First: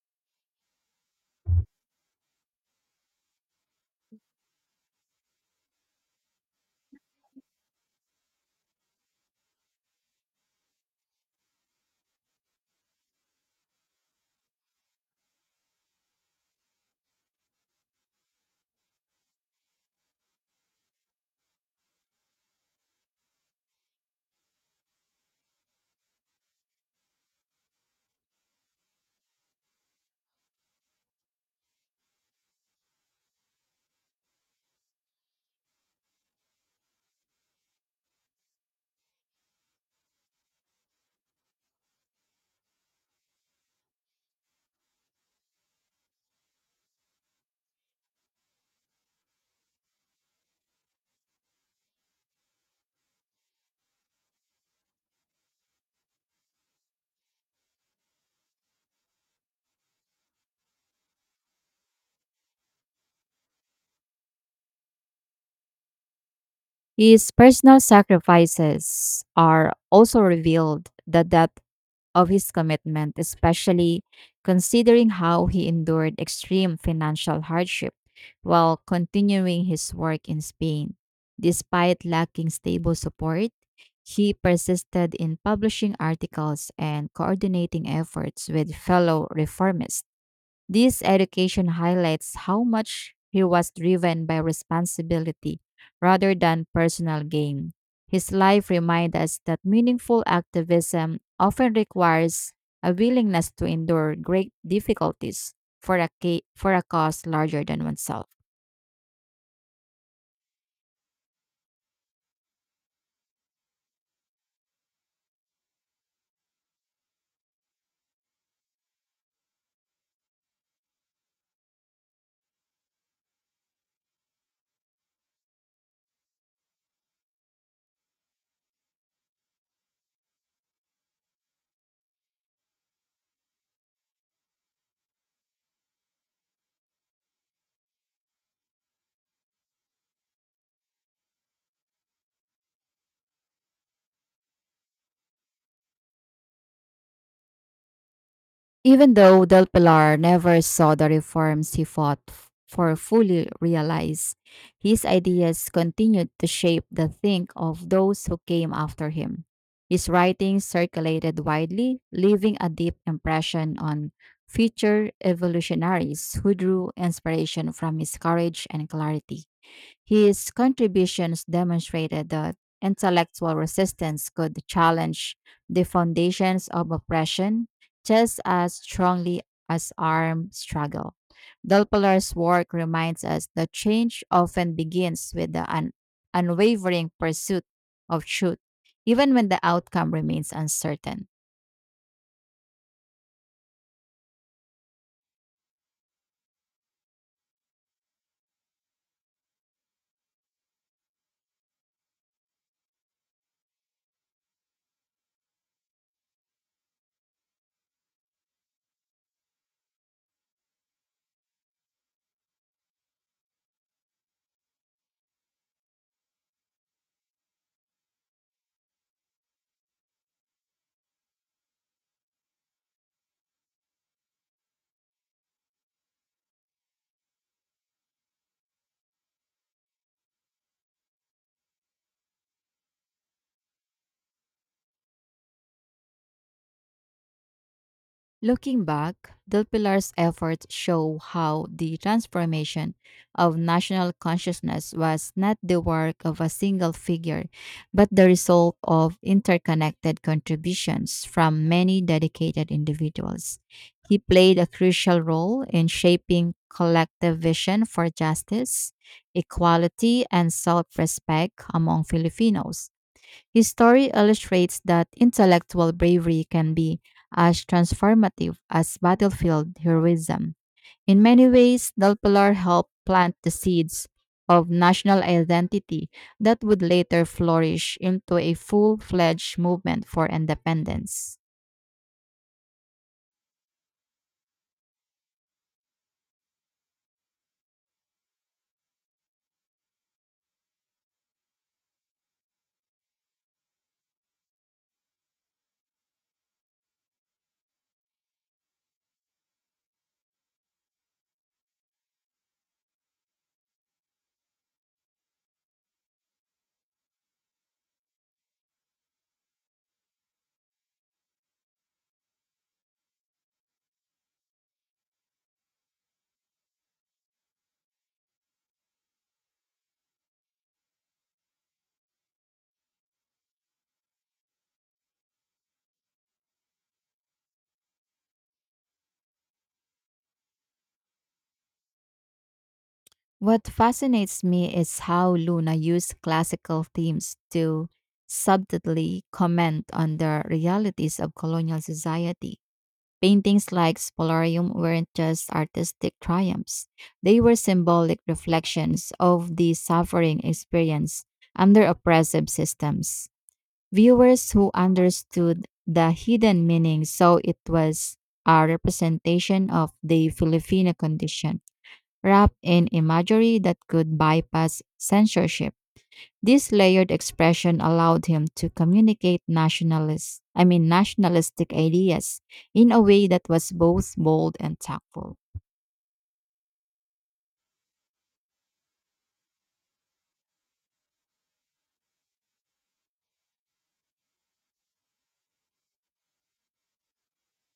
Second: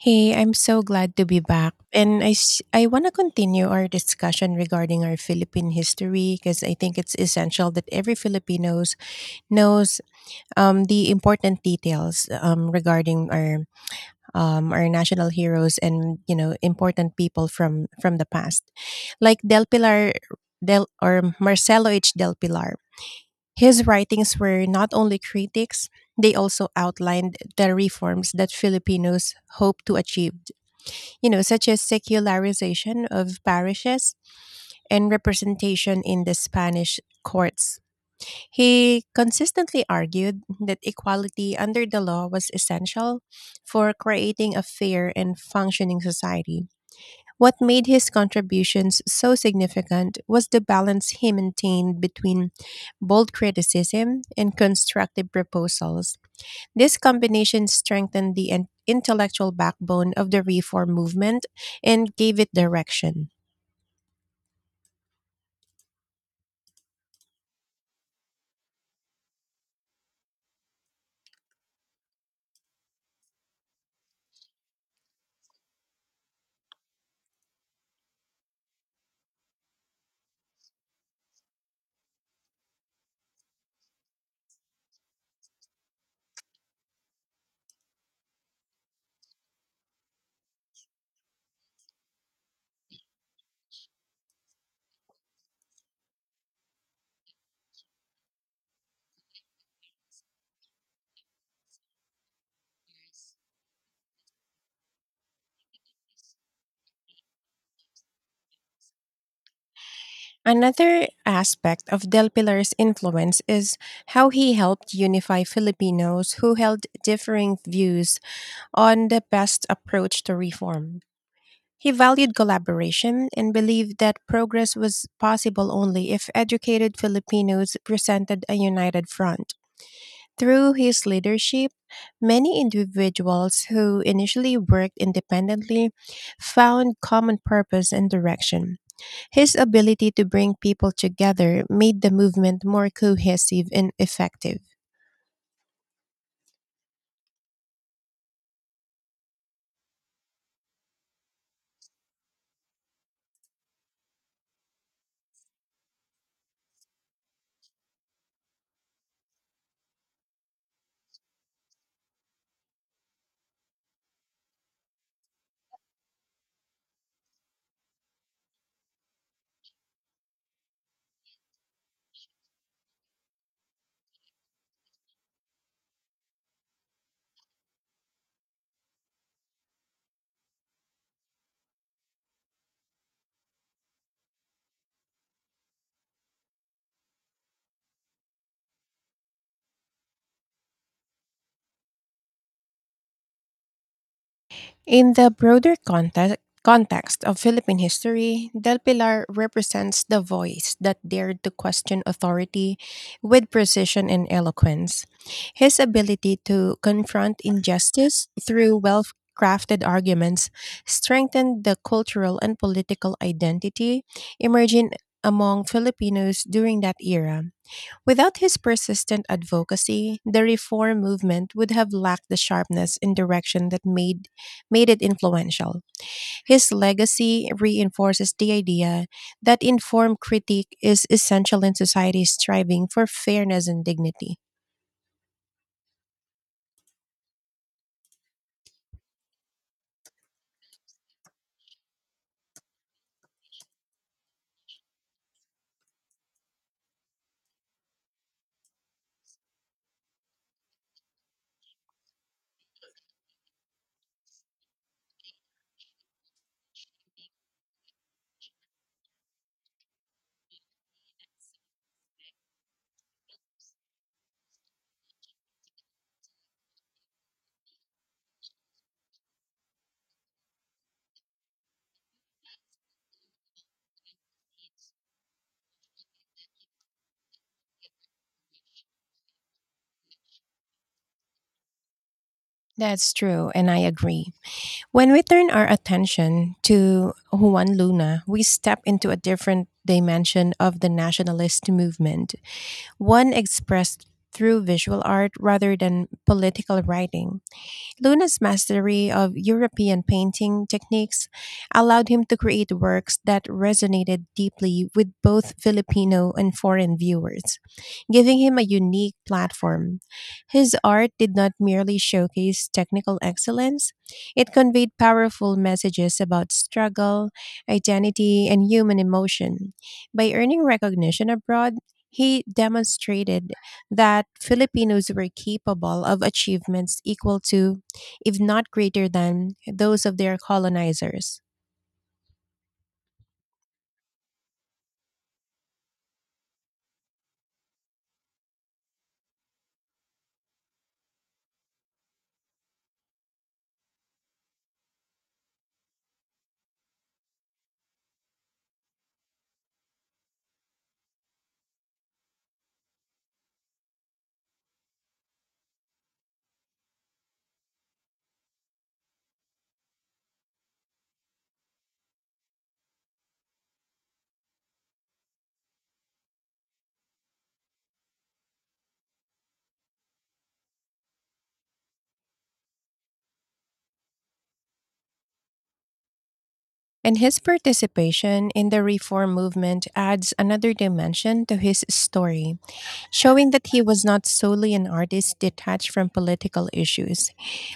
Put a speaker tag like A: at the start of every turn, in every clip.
A: Hey, I'm so glad to be back. I want to continue our discussion regarding our Philippine history, because I think it's essential that every Filipinos knows the important details, regarding our national heroes and important people from the past, like Del Pilar Del or Marcelo H. Del Pilar. His writings were not only critics; they also outlined the reforms that Filipinos hope to achieve, such as secularization of parishes and representation in the Spanish courts. He consistently argued that equality under the law was essential for creating a fair and functioning society. What made his contributions so significant was the balance he maintained between bold criticism and constructive proposals. This combination strengthened the intellectual backbone of the reform movement and gave it direction.
B: His personal sacrifices are also revealed the depth of his commitment, especially considering how he endured extreme financial hardship while continuing his work in Spain. Despite lacking stable support, he persisted in publishing articles and coordinating efforts with fellow reformists. This education highlights how much he was driven by responsibility rather than personal gain. His life reminds us that meaningful activism often requires a willingness to endure great difficulties for a cause larger than oneself.
A: Another aspect of Del Pilar's influence is how he helped unify Filipinos who held differing views on the best approach to reform. He valued collaboration and believed that progress was possible only if educated Filipinos presented a united front. Through his leadership, many individuals who initially worked independently found common purpose and direction. His ability to bring people together made the movement more cohesive and effective.
B: Even though Del Pilar never saw the reforms he for fully realize, his ideas continued to shape the think of those who came after him. His writings circulated widely, leaving a deep impression on future evolutionaries who drew inspiration from his courage and clarity. His contributions demonstrated that intellectual resistance could challenge the foundations of oppression just as strongly as armed struggle. Delpola's work reminds us that change often begins with the unwavering pursuit of truth, even when the outcome remains uncertain.
A: In the broader context of Philippine history, Del Pilar represents the voice that dared to question authority with precision and eloquence. His ability to confront injustice through well crafted arguments strengthened the cultural and political identity emerging among Filipinos during that era. Without his persistent advocacy, the reform movement would have lacked the sharpness and direction that made it influential. His legacy reinforces the idea that informed critique is essential in society striving for fairness and dignity.
B: Looking back, Del Pilar's efforts show how the transformation of national consciousness was not the work of a single figure, but the result of interconnected contributions from many dedicated individuals. He played a crucial role in shaping collective vision for justice, equality, and self respect among Filipinos. His story illustrates that intellectual bravery can be as transformative as battlefield heroism. In many ways, Del Pilar helped plant the seeds of national identity that would later flourish into a full fledged movement for independence.
A: That's true, and I agree. When we turn our attention to Juan Luna, we step into a different dimension of the nationalist movement, one expressed through visual art rather than political writing. Luna's mastery of European painting techniques allowed him to create works that resonated deeply with both Filipino and foreign viewers, giving him a unique platform. His art did not merely showcase technical excellence; it conveyed powerful messages about struggle, identity, and human emotion. By earning recognition abroad, he demonstrated that Filipinos were capable of achievements equal to, if not greater than, those of their colonizers.
B: What fascinates me is how Luna used classical themes to subtly comment on the realities of colonial society. Paintings like Spolarium weren't just artistic triumphs, they were symbolic reflections of the suffering experienced under oppressive systems. Viewers who understood the hidden meaning saw it was a representation of the Filipino condition, wrapped in imagery that could bypass censorship. This layered expression allowed him to communicate nationalistic ideas in a way that was both bold and tactful.
A: And his participation in the reform movement adds another dimension to his story, showing that he was not solely an artist detached from political issues.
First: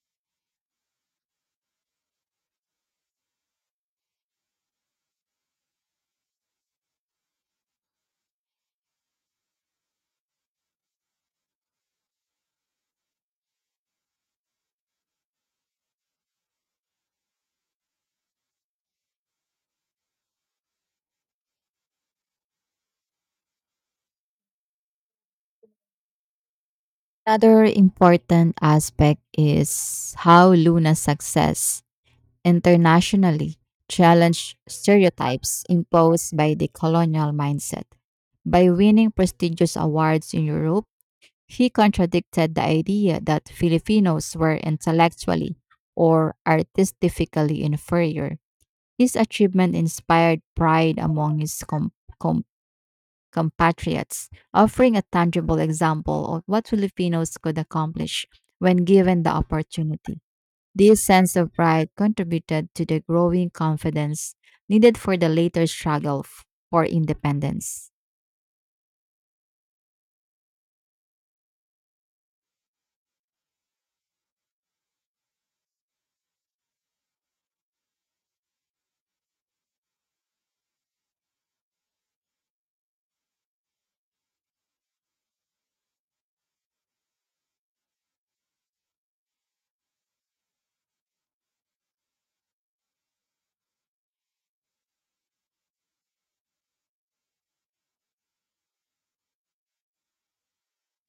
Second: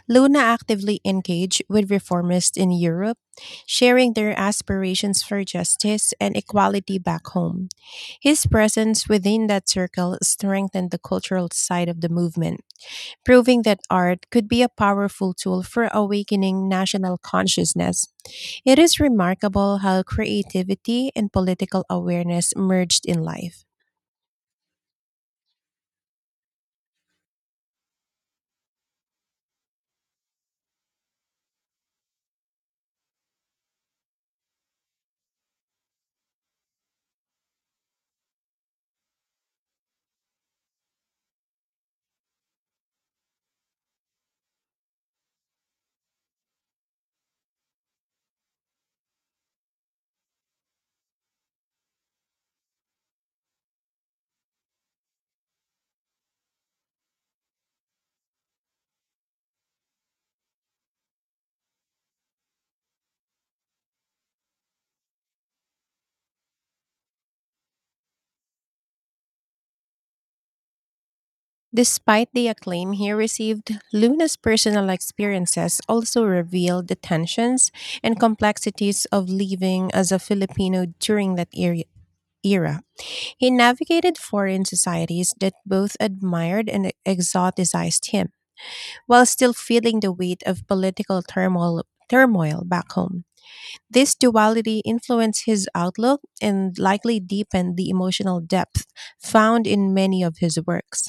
A: Luna actively engaged with reformists in Europe, sharing their aspirations for justice and equality back home. His presence within that circle strengthened the cultural side of the movement, proving that art could be a powerful tool for awakening national consciousness. It is remarkable how creativity and political awareness merged in life.
B: Another important aspect is how Luna's success internationally challenged stereotypes imposed by the colonial mindset. By winning prestigious awards in Europe, he contradicted the idea that Filipinos were intellectually or artistically inferior. This achievement inspired pride among his com- compatriots, offering a tangible example of what Filipinos could accomplish when given the opportunity. This sense of pride contributed to the growing confidence needed for the later for independence.
A: Despite the acclaim he received, Luna's personal experiences also revealed the tensions and complexities of living as a Filipino during that era. He navigated foreign societies that both admired and exoticized him, while still feeling the weight of political turmoil back home. This duality influenced his outlook and likely deepened the emotional depth found in many of his works.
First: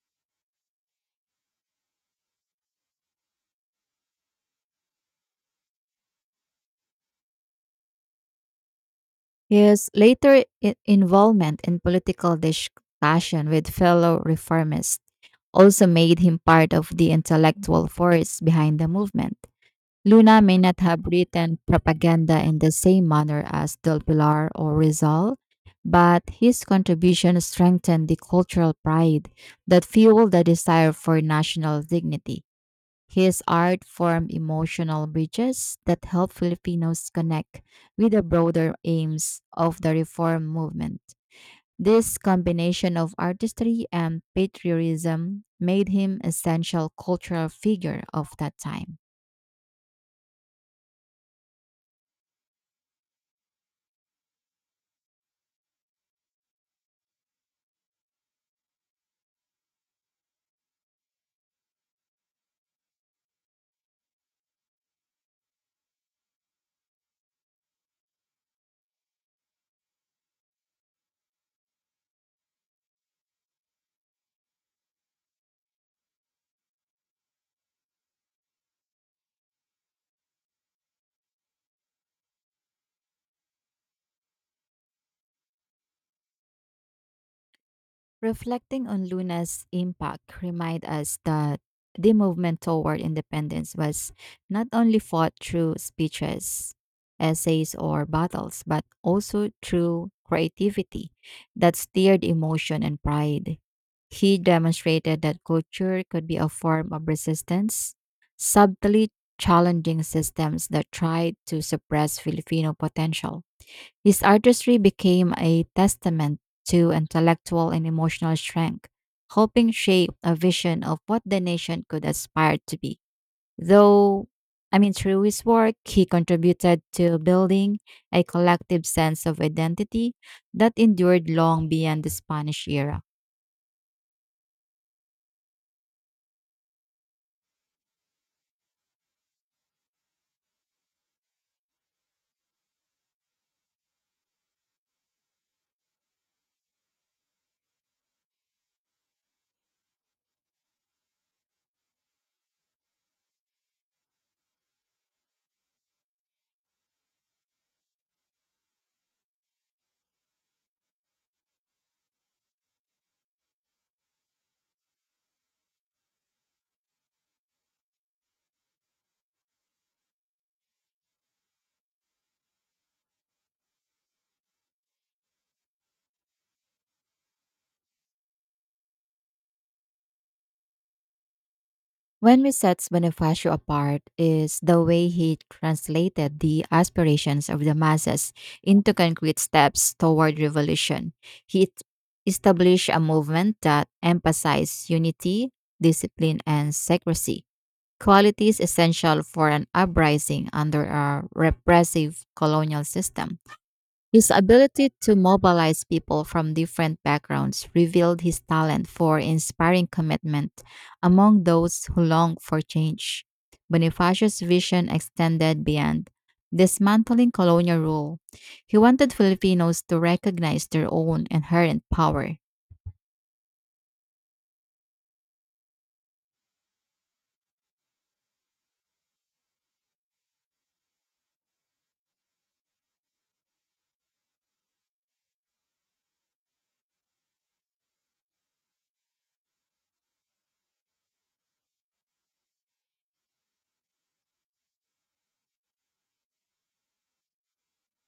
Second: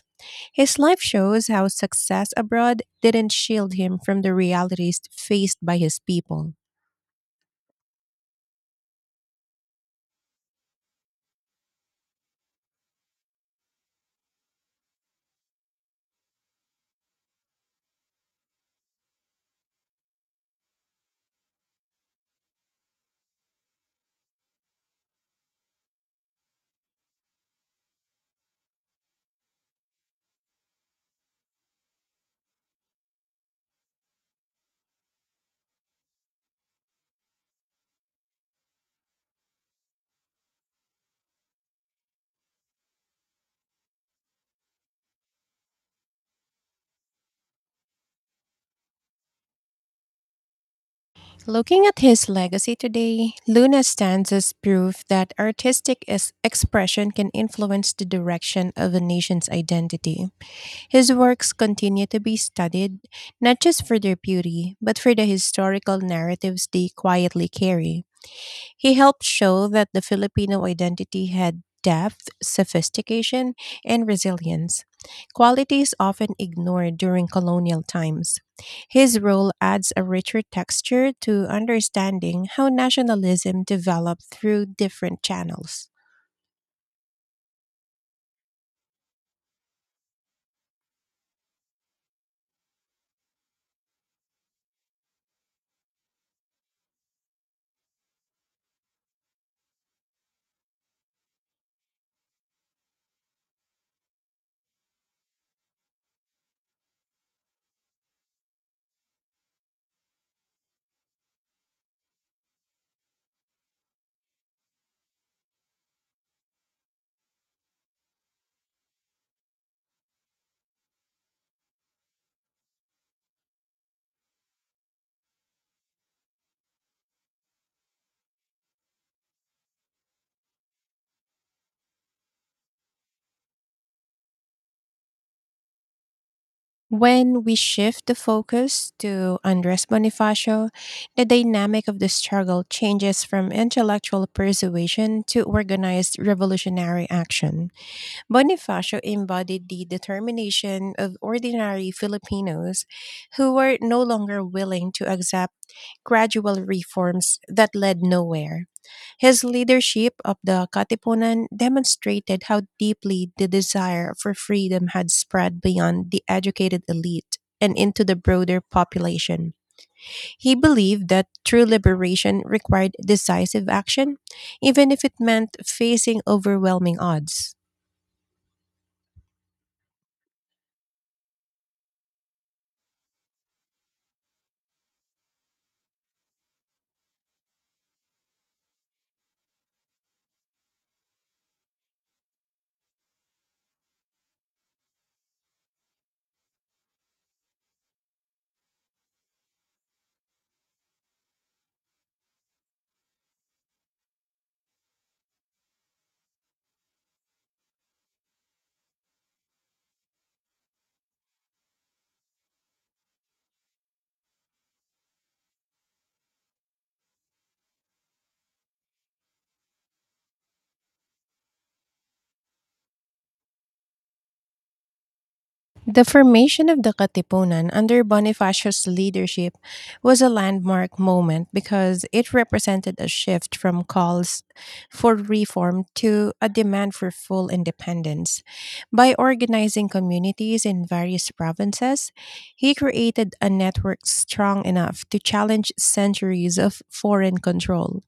A: His life shows how success abroad didn't shield him from the realities faced by his people.
B: His later involvement in political discussion with fellow reformists also made him part of the intellectual force behind the movement. Luna may not have written propaganda in the same manner as Del Pilar or Rizal, but his contribution strengthened the cultural pride that fueled the desire for national dignity. His art formed emotional bridges that helped Filipinos connect with the broader aims of the reform movement. This combination of artistry and patriotism made him essential cultural figure of that time.
A: Looking at his legacy today, Luna stands as proof that artistic expression can influence the direction of a nation's identity. His works continue to be studied, not just for their beauty, but for the historical narratives they quietly carry. He helped show that the Filipino identity had depth, sophistication, and resilience, qualities often ignored during colonial times. His role adds a richer texture to understanding how nationalism developed through different channels.
B: Reflecting on Luna's impact remind us that the movement toward independence was not only fought through speeches, essays, or battles, but also through creativity that stirred emotion and pride. He demonstrated that culture could be a form of resistance, subtly challenging systems that tried to suppress Filipino potential. His artistry became a testament to intellectual and emotional strength, helping shape a vision of what the nation could aspire to be. Though, Through his work, he contributed to building a collective sense of identity that endured long beyond the Spanish era.
A: When we shift the focus to Andres Bonifacio, the dynamic of the struggle changes from intellectual persuasion to organized revolutionary action. Bonifacio embodied the determination of ordinary Filipinos who were no longer willing to accept gradual reforms that led nowhere. His leadership of the Katipunan demonstrated how deeply the desire for freedom had spread beyond the educated elite and into the broader population. He believed that true liberation required decisive action, even if it meant facing overwhelming odds.
B: When we sets Bonifacio apart is the way he translated the aspirations of the masses into concrete steps toward revolution. He t- established a movement that emphasized unity, discipline, and secrecy, qualities essential for an uprising under a repressive colonial system. His ability to mobilize people from different backgrounds revealed his talent for inspiring commitment among those who long for change. Bonifacio's vision extended beyond dismantling colonial rule. He wanted Filipinos to recognize their own inherent power.
A: The formation of the Katipunan under Bonifacio's leadership was a landmark moment, because it represented a shift from calls for reform to a demand for full independence. By organizing communities in various provinces, he created a network strong enough to challenge centuries of foreign control.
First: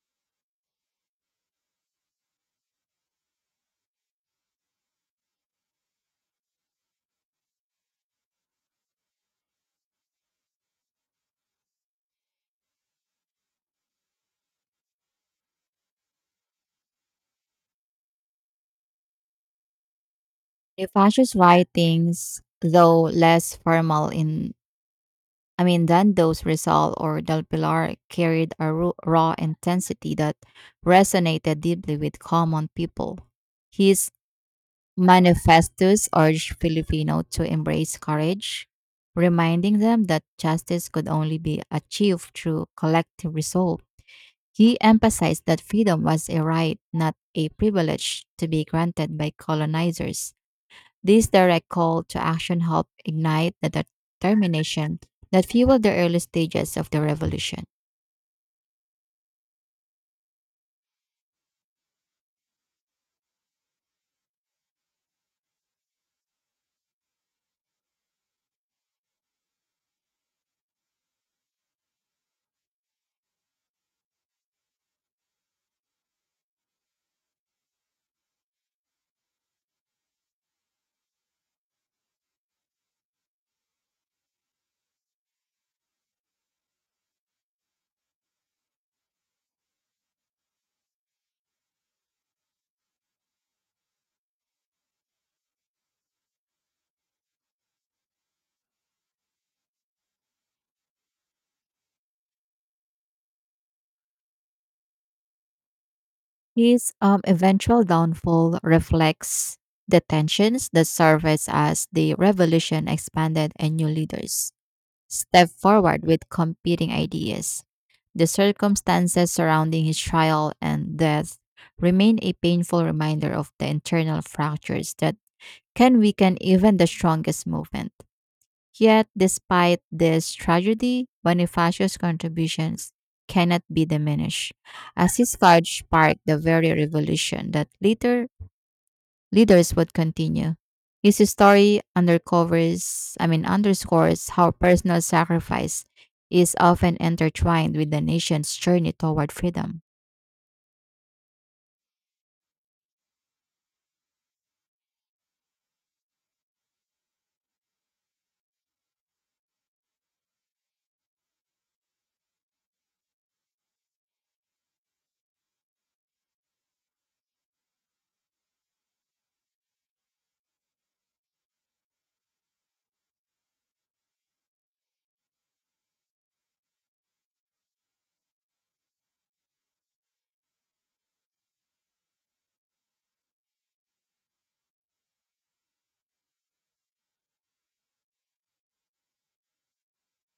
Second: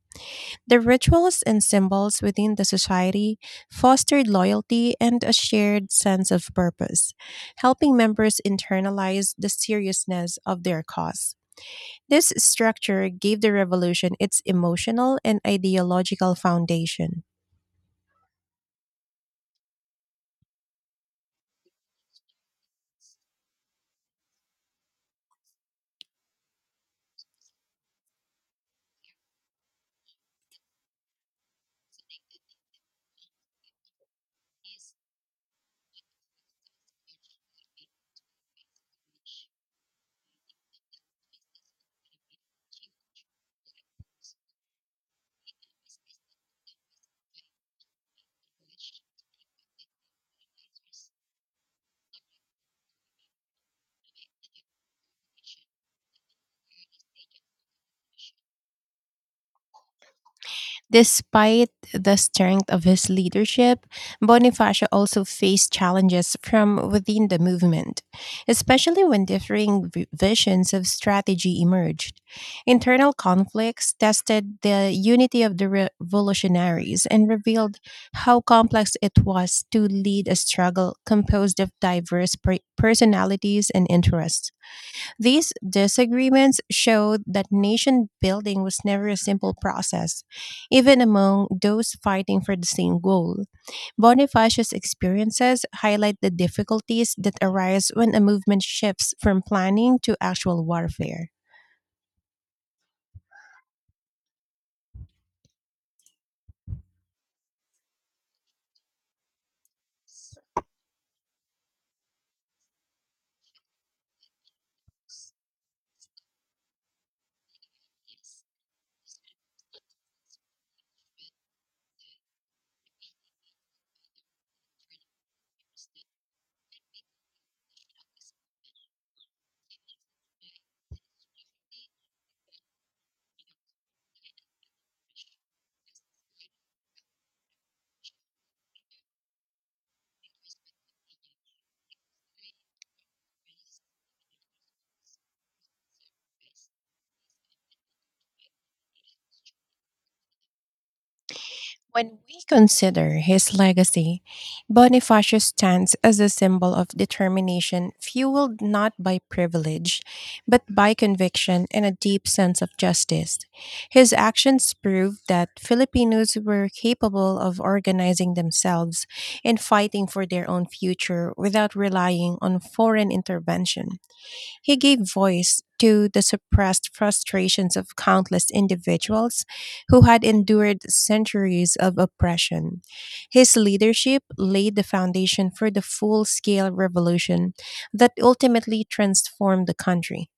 A: The rituals and symbols within the society fostered loyalty and a shared sense of purpose, helping members internalize the seriousness of their cause. This structure gave the revolution its emotional and ideological foundation.
B: Prefacious writings, though less formal in I mean than those Rizal or Del Pilar, carried a raw intensity that resonated deeply with common people. His manifestos urged Filipino to embrace courage, reminding them that justice could only be achieved through collective resolve. He emphasized that freedom was a right, not a privilege, to be granted by colonizers. This direct call to action helped ignite the determination that fueled the early stages of the revolution.
A: Despite the strength of his leadership, Bonifacio also faced challenges from within the movement, especially when differing visions of strategy emerged. Internal conflicts tested the unity of the revolutionaries and revealed how complex it was to lead a struggle composed of diverse personalities and interests. These disagreements showed that nation building was never a simple process, even among those fighting for the same goal. Bonifacius' experiences highlight the difficulties that arise when a movement shifts from planning to actual warfare.
B: His eventual downfall reflects the tensions that surfaced as the revolution expanded and new leaders stepped forward with competing ideas. The circumstances surrounding his trial and death remain a painful reminder of the internal fractures that can weaken even the strongest movement. Yet, despite this tragedy, Bonifacio's contributions cannot be diminished, as his courage sparked the very revolution that later leaders would continue. His story underscores how personal sacrifice is often intertwined with the nation's journey toward freedom.
A: When we consider his legacy, Bonifacius stands as a symbol of determination fueled not by privilege, but by conviction and a deep sense of justice. His actions prove that Filipinos were capable of organizing themselves and fighting for their own future without relying on foreign intervention. He gave voice to the suppressed frustrations of countless individuals who had endured centuries of oppression. His leadership laid the foundation for the full scale revolution that ultimately transformed the country.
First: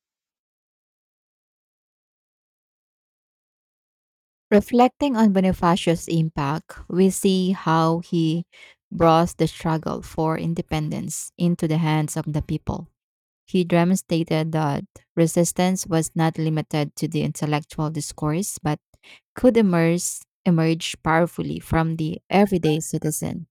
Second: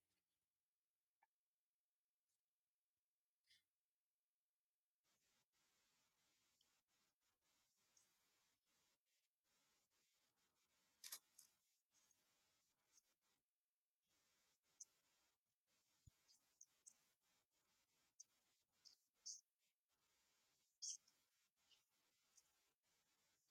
B: Reflecting on Bonifacio's impact, we see how he brought the struggle for independence into the hands of the people. He demonstrated that resistance was not limited to the intellectual discourse, but could emerge powerfully from the everyday citizen.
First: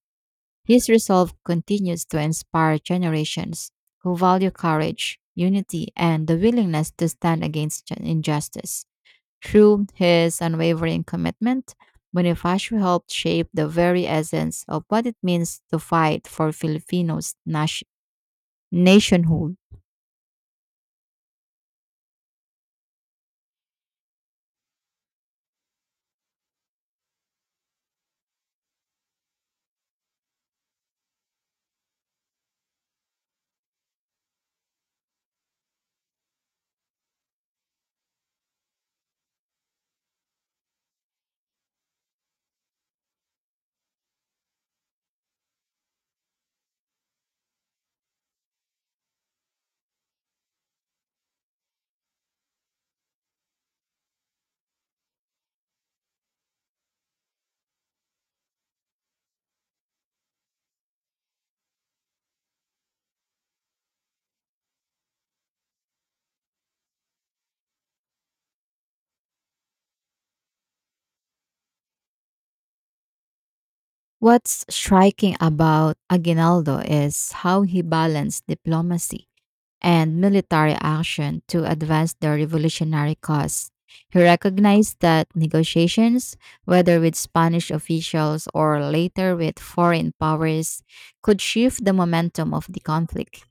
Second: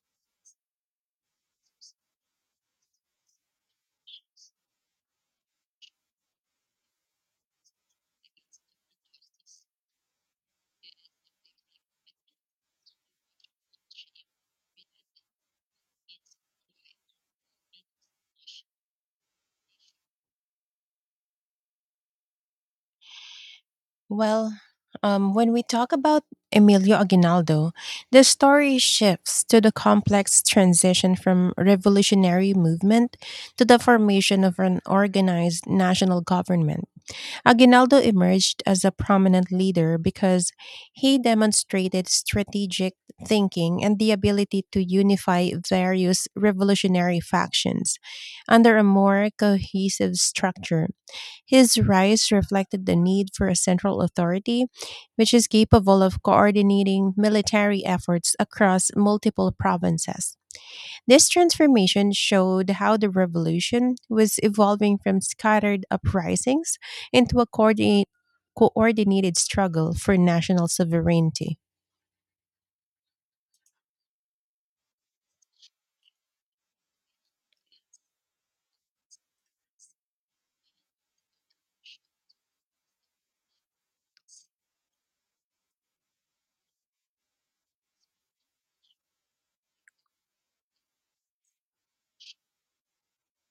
B: His resolve continues to inspire generations who value courage, unity, and the willingness to stand against injustice. Through his unwavering commitment, Bonifacio helped shape the very essence of what it means to fight for Filipinos' nationhood.
A: Well, when we talk about Emilio Aguinaldo, the story shifts to the complex transition from revolutionary movement to the formation of an organized national government. Aguinaldo emerged as a prominent leader because he demonstrated strategic thinking and the ability to unify various revolutionary factions under a more cohesive structure. His rise reflected the need for a central authority which is capable of coordinating military efforts across multiple provinces. This transformation showed how the revolution was evolving from scattered uprisings into a coordinated struggle for national sovereignty.
B: What's striking about Aguinaldo is how he balanced diplomacy and military action to advance the revolutionary cause. He recognized that negotiations, whether with Spanish officials or later with foreign powers, could shift the momentum of the conflict.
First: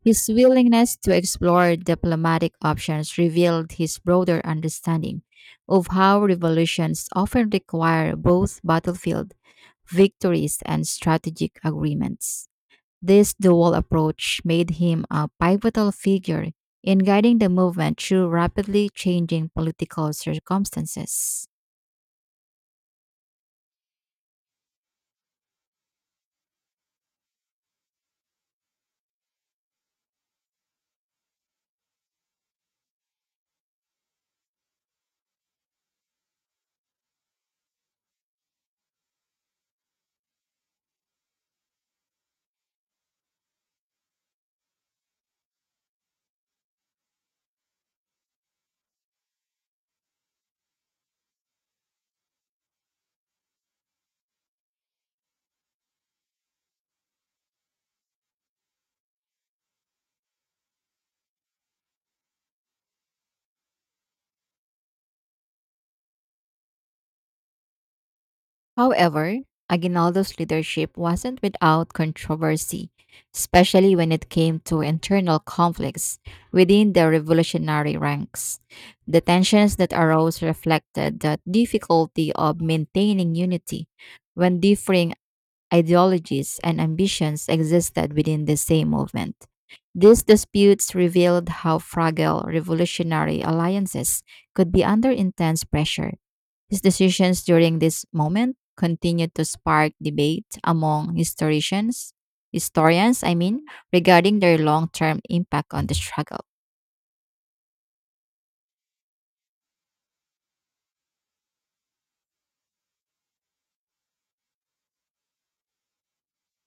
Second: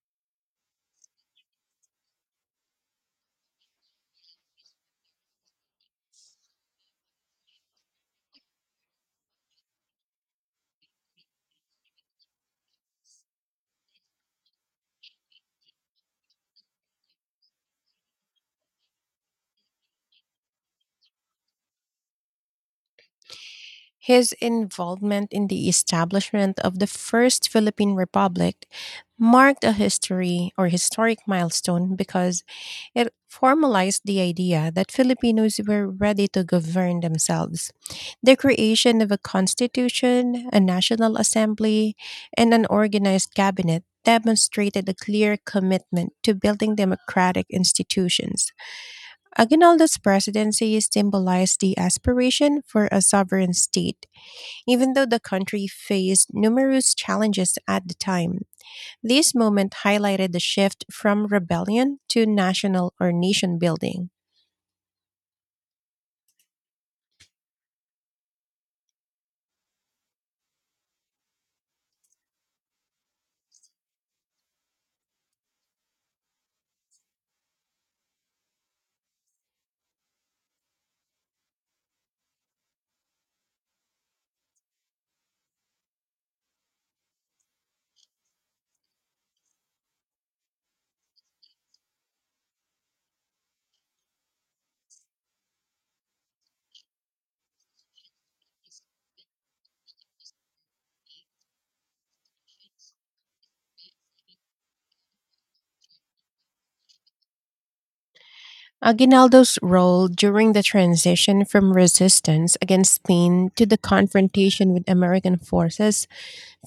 B: His willingness to explore diplomatic options revealed his broader understanding of how revolutions often require both battlefield victories and strategic agreements. This dual approach made him a pivotal figure in guiding the movement through rapidly changing political circumstances.
A: His involvement in the establishment of the first Philippine Republic marked a history or historic milestone, because it formalized the idea that Filipinos were ready to govern themselves. The creation of a constitution, a national assembly, and an organized cabinet demonstrated a clear commitment to building democratic institutions. Aguinaldo's presidency symbolized the aspiration for a sovereign state. Even though the country faced numerous challenges at the time, this moment highlighted the shift from rebellion to nation building.
B: However, Aguinaldo's leadership wasn't without controversy, especially when it came to internal conflicts within the revolutionary ranks. The tensions that arose reflected the difficulty of maintaining unity when differing ideologies, and ambitions existed within the same movement. These disputes revealed how fragile revolutionary alliances could be under intense pressure. His decisions during this moment continued to spark debate among historians, regarding their long-term impact on the struggle.
A: Aguinaldo's role during the transition from resistance against Spain to the confrontation with American forces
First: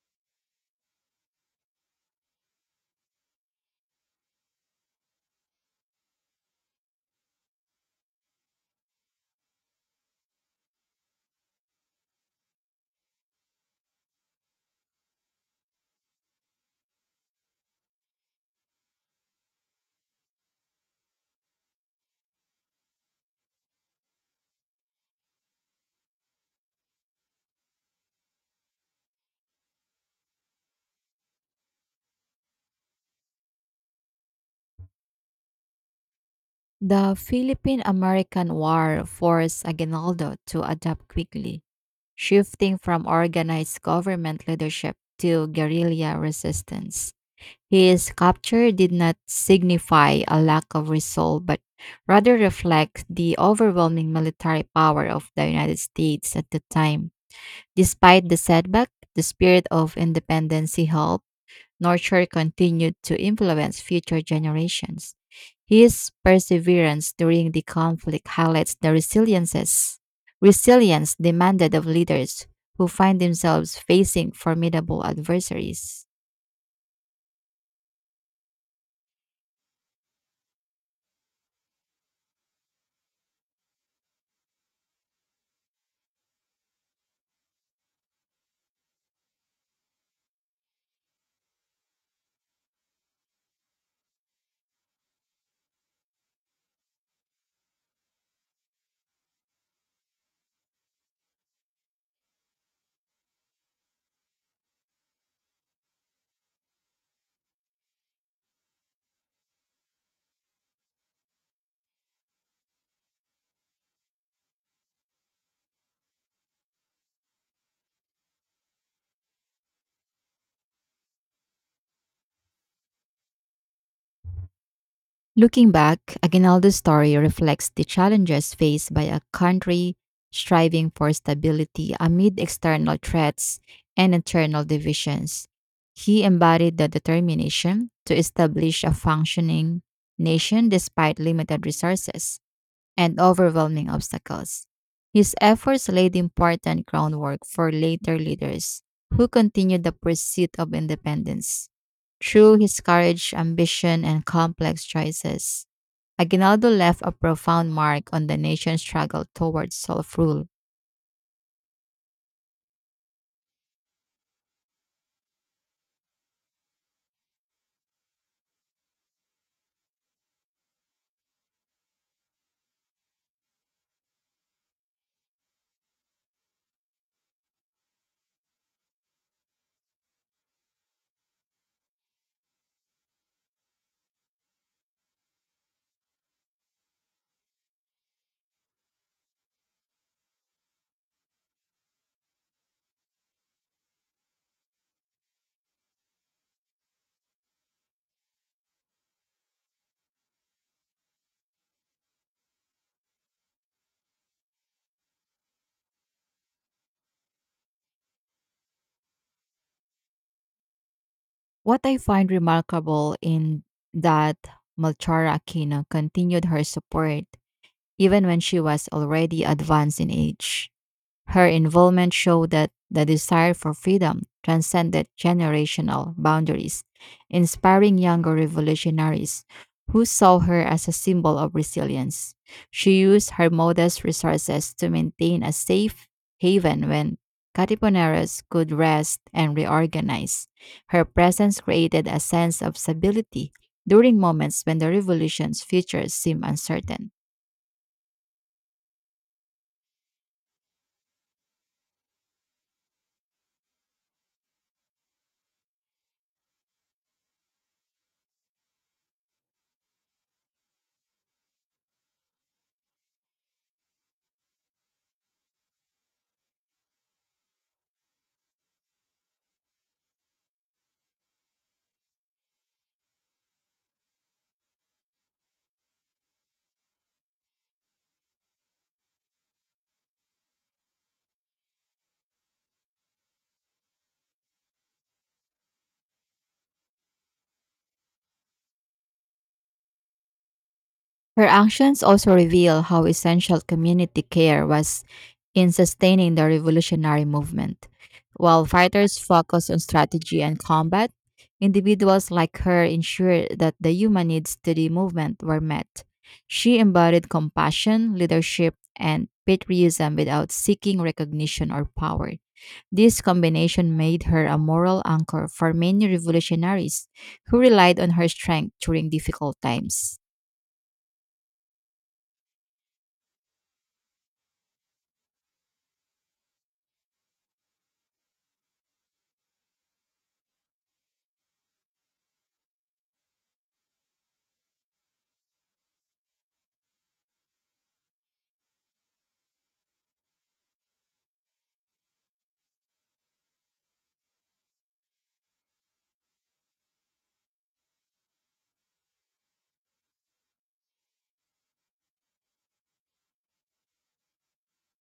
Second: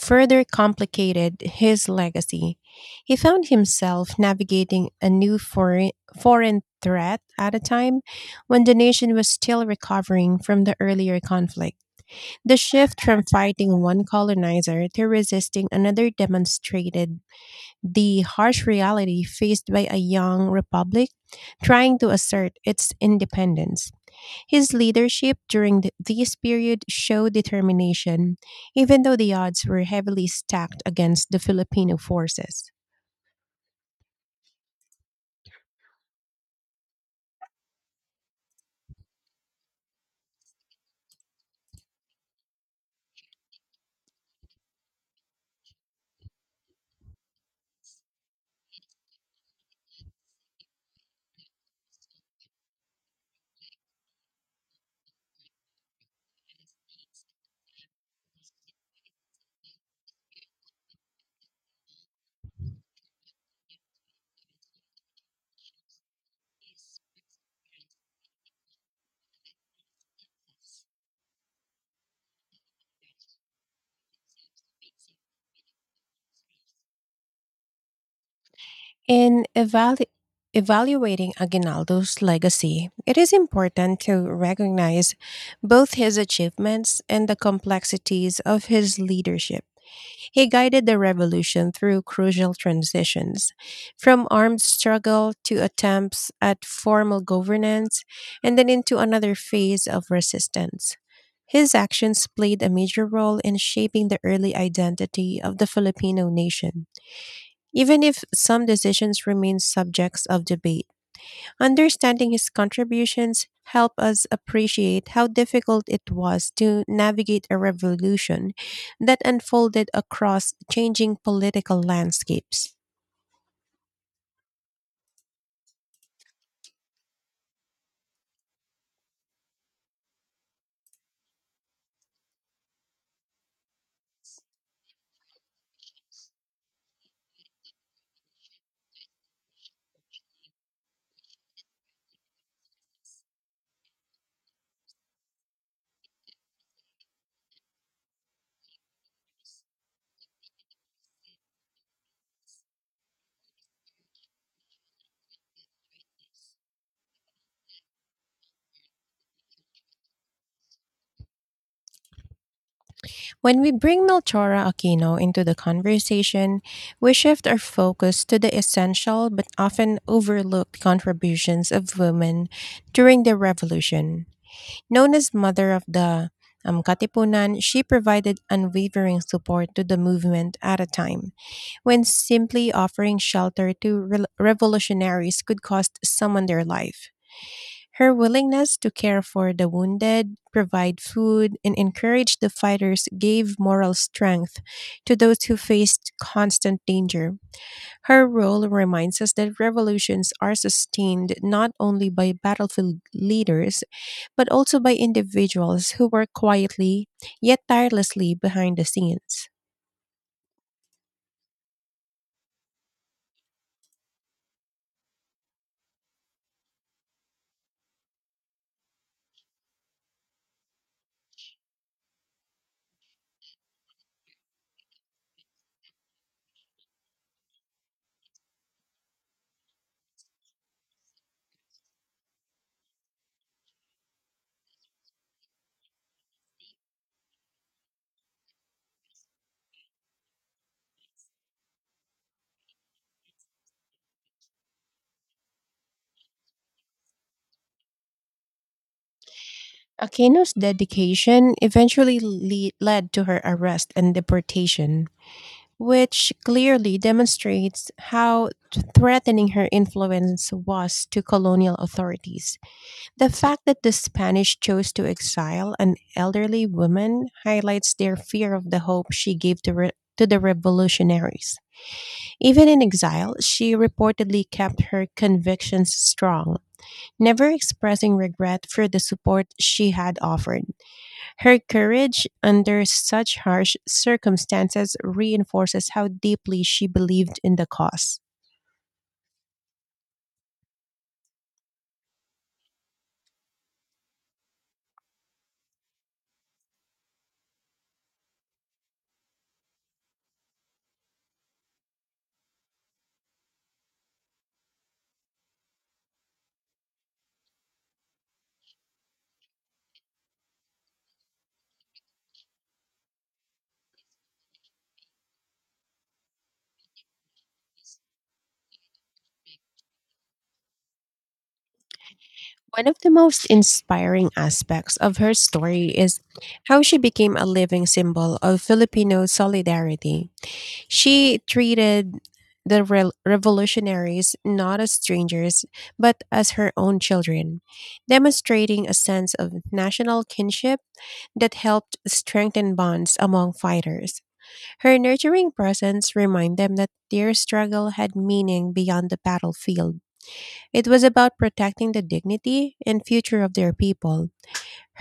A: further complicated his legacy. He found himself navigating a new foreign threat at a time when the nation was still recovering from the earlier conflict. The shift from fighting one colonizer to resisting another demonstrated the harsh reality faced by a young republic trying to assert its independence. His leadership during this period showed determination, even though the odds were heavily stacked against the Filipino forces.
B: The Philippine American War forced Aguinaldo to adapt quickly, shifting from organized government leadership to guerrilla resistance. His capture did not signify a lack of resolve, but rather reflects the overwhelming military power of the United States at the time. Despite the setback, the spirit of independence he held nurture continued to influence future generations. His perseverance during the conflict highlights the resilience demanded of leaders who find themselves facing formidable adversaries.
A: In evaluating Aguinaldo's legacy, it is important to recognize both his achievements and the complexities of his leadership. He guided the revolution through crucial transitions, from armed struggle to attempts at formal governance, and then into another phase of resistance. His actions played a major role in shaping the early identity of the Filipino nation. Even if some decisions remain subjects of debate, understanding his contributions help us appreciate how difficult it was to navigate a revolution that unfolded across changing political landscapes.
B: Looking back, Aguinaldo's story reflects the challenges faced by a country striving for stability amid external threats and internal divisions. He embodied the determination to establish a functioning nation despite limited resources and overwhelming obstacles. His efforts laid important groundwork for later leaders who continued the pursuit of independence. Through his courage, ambition, and complex choices, Aguinaldo left a profound mark on the nation's struggle towards self rule.
A: When we bring Melchora Aquino into the conversation, we shift our focus to the essential but often overlooked contributions of women during the revolution. Known as Mother of the Katipunan, she provided unwavering support to the movement at a time when simply offering shelter to revolutionaries could cost someone their life. Her willingness to care for the wounded, provide food, and encourage the fighters gave moral strength to those who faced constant danger. Her role reminds us that revolutions are sustained not only by battlefield leaders, but also by individuals who work quietly yet tirelessly behind the scenes.
B: What I find remarkable in that Melchora Aquino continued her support even when she was already advanced in age. Her involvement showed that the desire for freedom transcended generational boundaries, inspiring younger revolutionaries who saw her as a symbol of resilience. She used her modest resources to maintain a safe haven when Katipuneros could rest and reorganize. Her presence created a sense of stability during moments when the revolution's future seemed uncertain.
A: Aquino's dedication eventually led to her arrest and deportation, which clearly demonstrates how threatening her influence was to colonial authorities. The fact that the Spanish chose to exile an elderly woman highlights their fear of the hope she gave to the revolutionaries. Even in exile, she reportedly kept her convictions strong, never expressing regret for the support she had offered. Her courage under such harsh circumstances reinforces how deeply she believed in the cause.
B: Her actions also reveal how essential community care was in sustaining the revolutionary movement. While fighters focused on strategy and combat, individuals like her ensured that the human needs to the movement were met. She embodied compassion, leadership, and patriotism without seeking recognition or power. This combination made her a moral anchor for many revolutionaries who relied on her strength during difficult times.
A: One of the most inspiring aspects of her story is how she became a living symbol of Filipino solidarity. She treated the rel revolutionaries not as strangers, but as her own children, demonstrating a sense of national kinship that helped strengthen bonds among fighters. Her nurturing presence reminded them that their struggle had meaning beyond the battlefield. It was about protecting the dignity and future of their people.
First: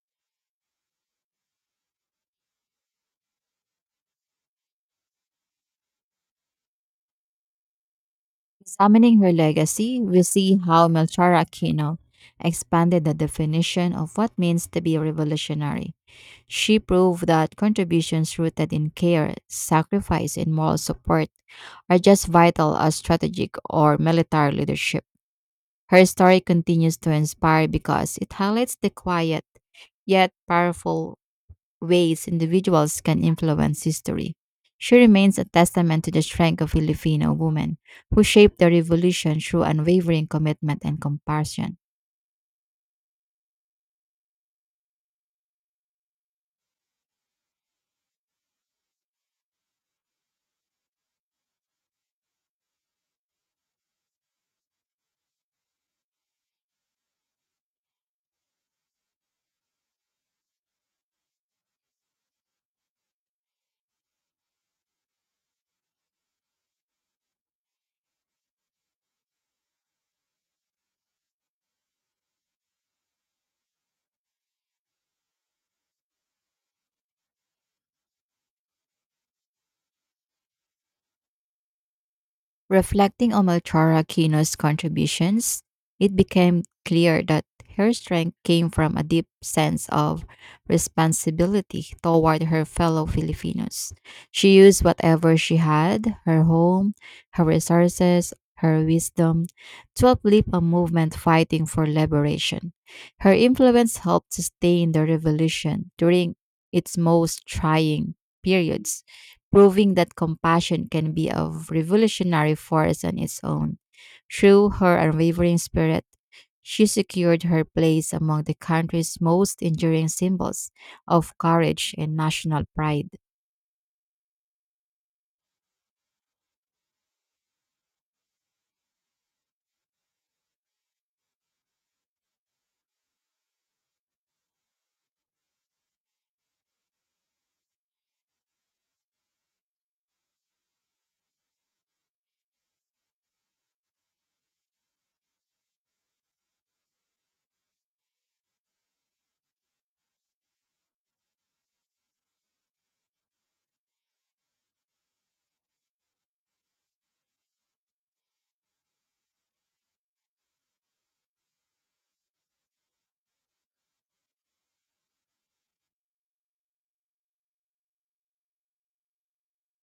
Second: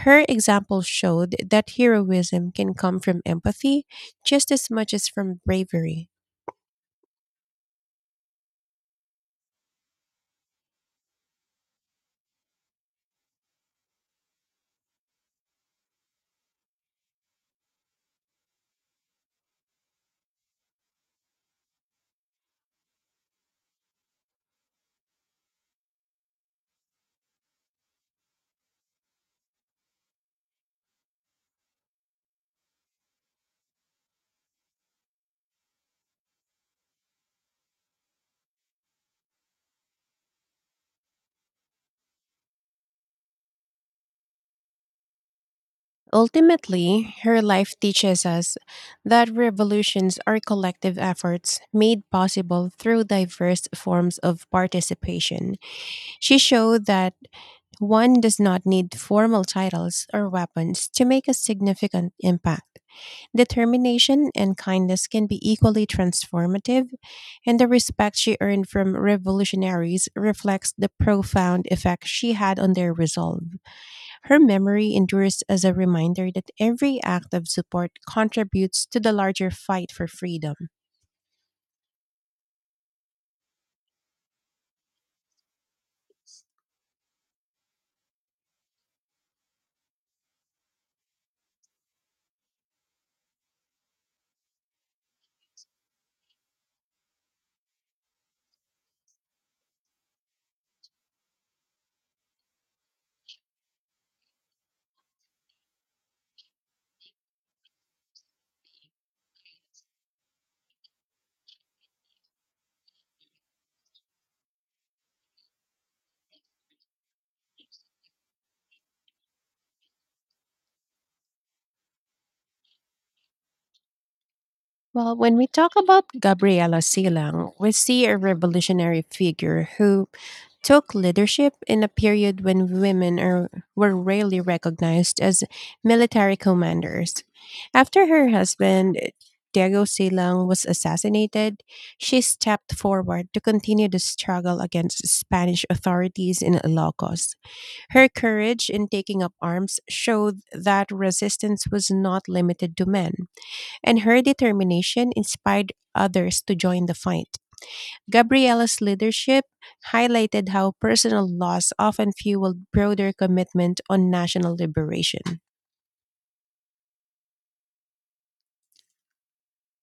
A: Her example showed that heroism can come from empathy just as much as from bravery.
B: Examining her legacy, we see how Melchora Aquino expanded the definition of what means to be revolutionary. She proved that contributions rooted in care, sacrifice, and moral support are just vital as strategic or military leadership. Her story continues to inspire because it highlights the quiet yet powerful ways individuals can influence history. She remains a testament to the strength of Filipino women who shaped the revolution through unwavering commitment and compassion.
A: Ultimately, her life teaches us that revolutions are collective efforts made possible through diverse forms of participation. She showed that one does not need formal titles or weapons to make a significant impact. Determination and kindness can be equally transformative, and the respect she earned from revolutionaries reflects the profound effect she had on their resolve. Her memory endures as a reminder that every act of support contributes to the larger fight for freedom.
B: Reflecting on Melchora Kino's contributions, it became clear that her strength came from a deep sense of responsibility toward her fellow Filipinos. She used whatever she had, her home, her resources, her wisdom, to uplift a movement fighting for liberation. Her influence helped sustain the revolution during its most trying periods, proving that compassion can be a revolutionary force on its own. Through her unwavering spirit, she secured her place among the country's most enduring symbols of courage and national pride.
A: Well, when we talk about Gabriela Silang, we see a revolutionary figure who took leadership in a period when were rarely recognized as military commanders. After her husband, Diego Silang, was assassinated, she stepped forward to continue the struggle against Spanish authorities in Ilocos. Her courage in taking up arms showed that resistance was not limited to men, and her determination inspired others to join the fight. Gabriella's leadership highlighted how personal loss often fueled broader commitment on national liberation.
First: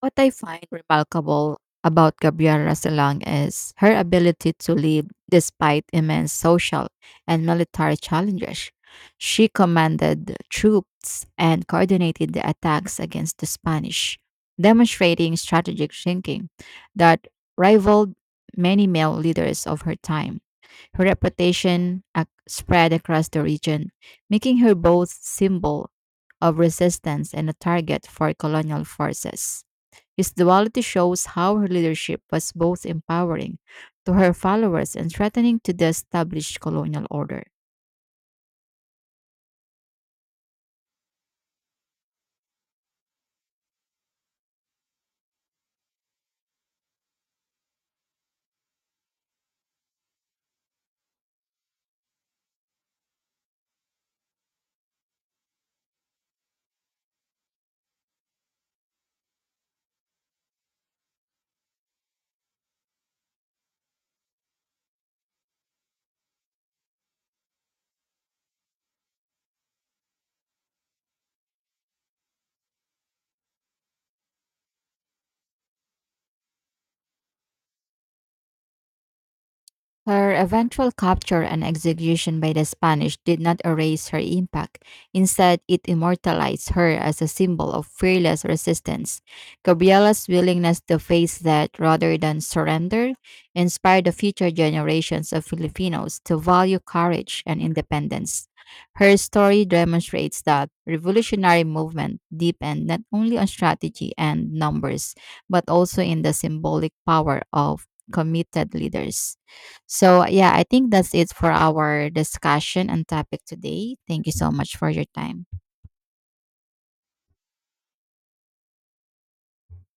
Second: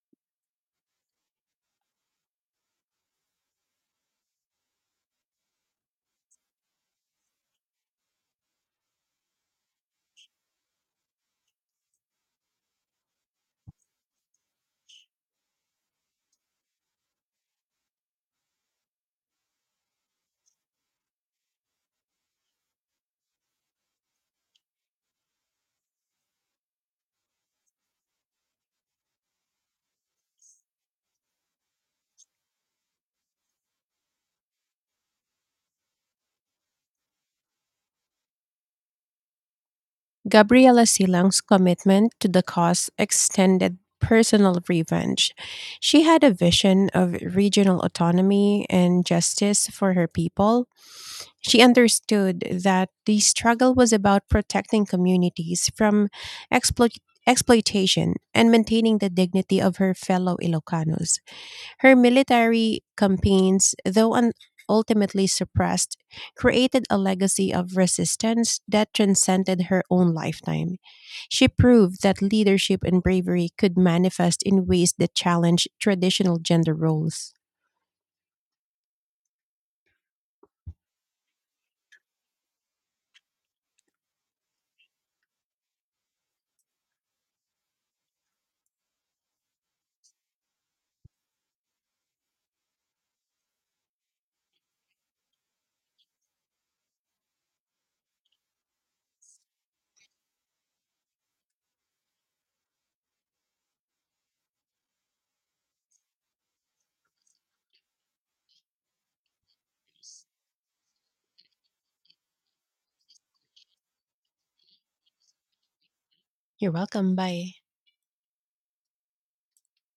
B: What I find remarkable about Gabriela Salang is her ability to live despite immense social and military challenges. She commanded troops and coordinated the attacks against the Spanish, demonstrating strategic thinking that rivaled many male leaders of her time. Her reputation spread across the region, making her both symbol of resistance and a target for colonial forces. His duality shows how her leadership was both empowering to her followers and threatening to the established colonial order.
A: Gabriela Silang's commitment to the cause extended personal revenge. She had a vision of regional autonomy and justice for her people. She understood that the struggle was about protecting communities from exploit- exploitation and maintaining the dignity of her fellow Ilocanos. Her military campaigns, though ultimately suppressed, created a legacy of resistance that transcended her own lifetime. She proved that leadership and bravery could manifest in ways that challenge traditional gender roles.
B: Her eventual capture and execution by the Spanish did not erase her impact. Instead, it immortalized her as a symbol of fearless resistance. Gabriela's willingness to face that rather than surrender inspired the future generations of Filipinos to value courage and independence. Her story demonstrates that revolutionary movement depend not only on strategy and numbers, but also in the symbolic power of committed leaders. So, yeah, I think that's it for our discussion and topic today. Thank you so much for your time.
A: You're welcome. Bye.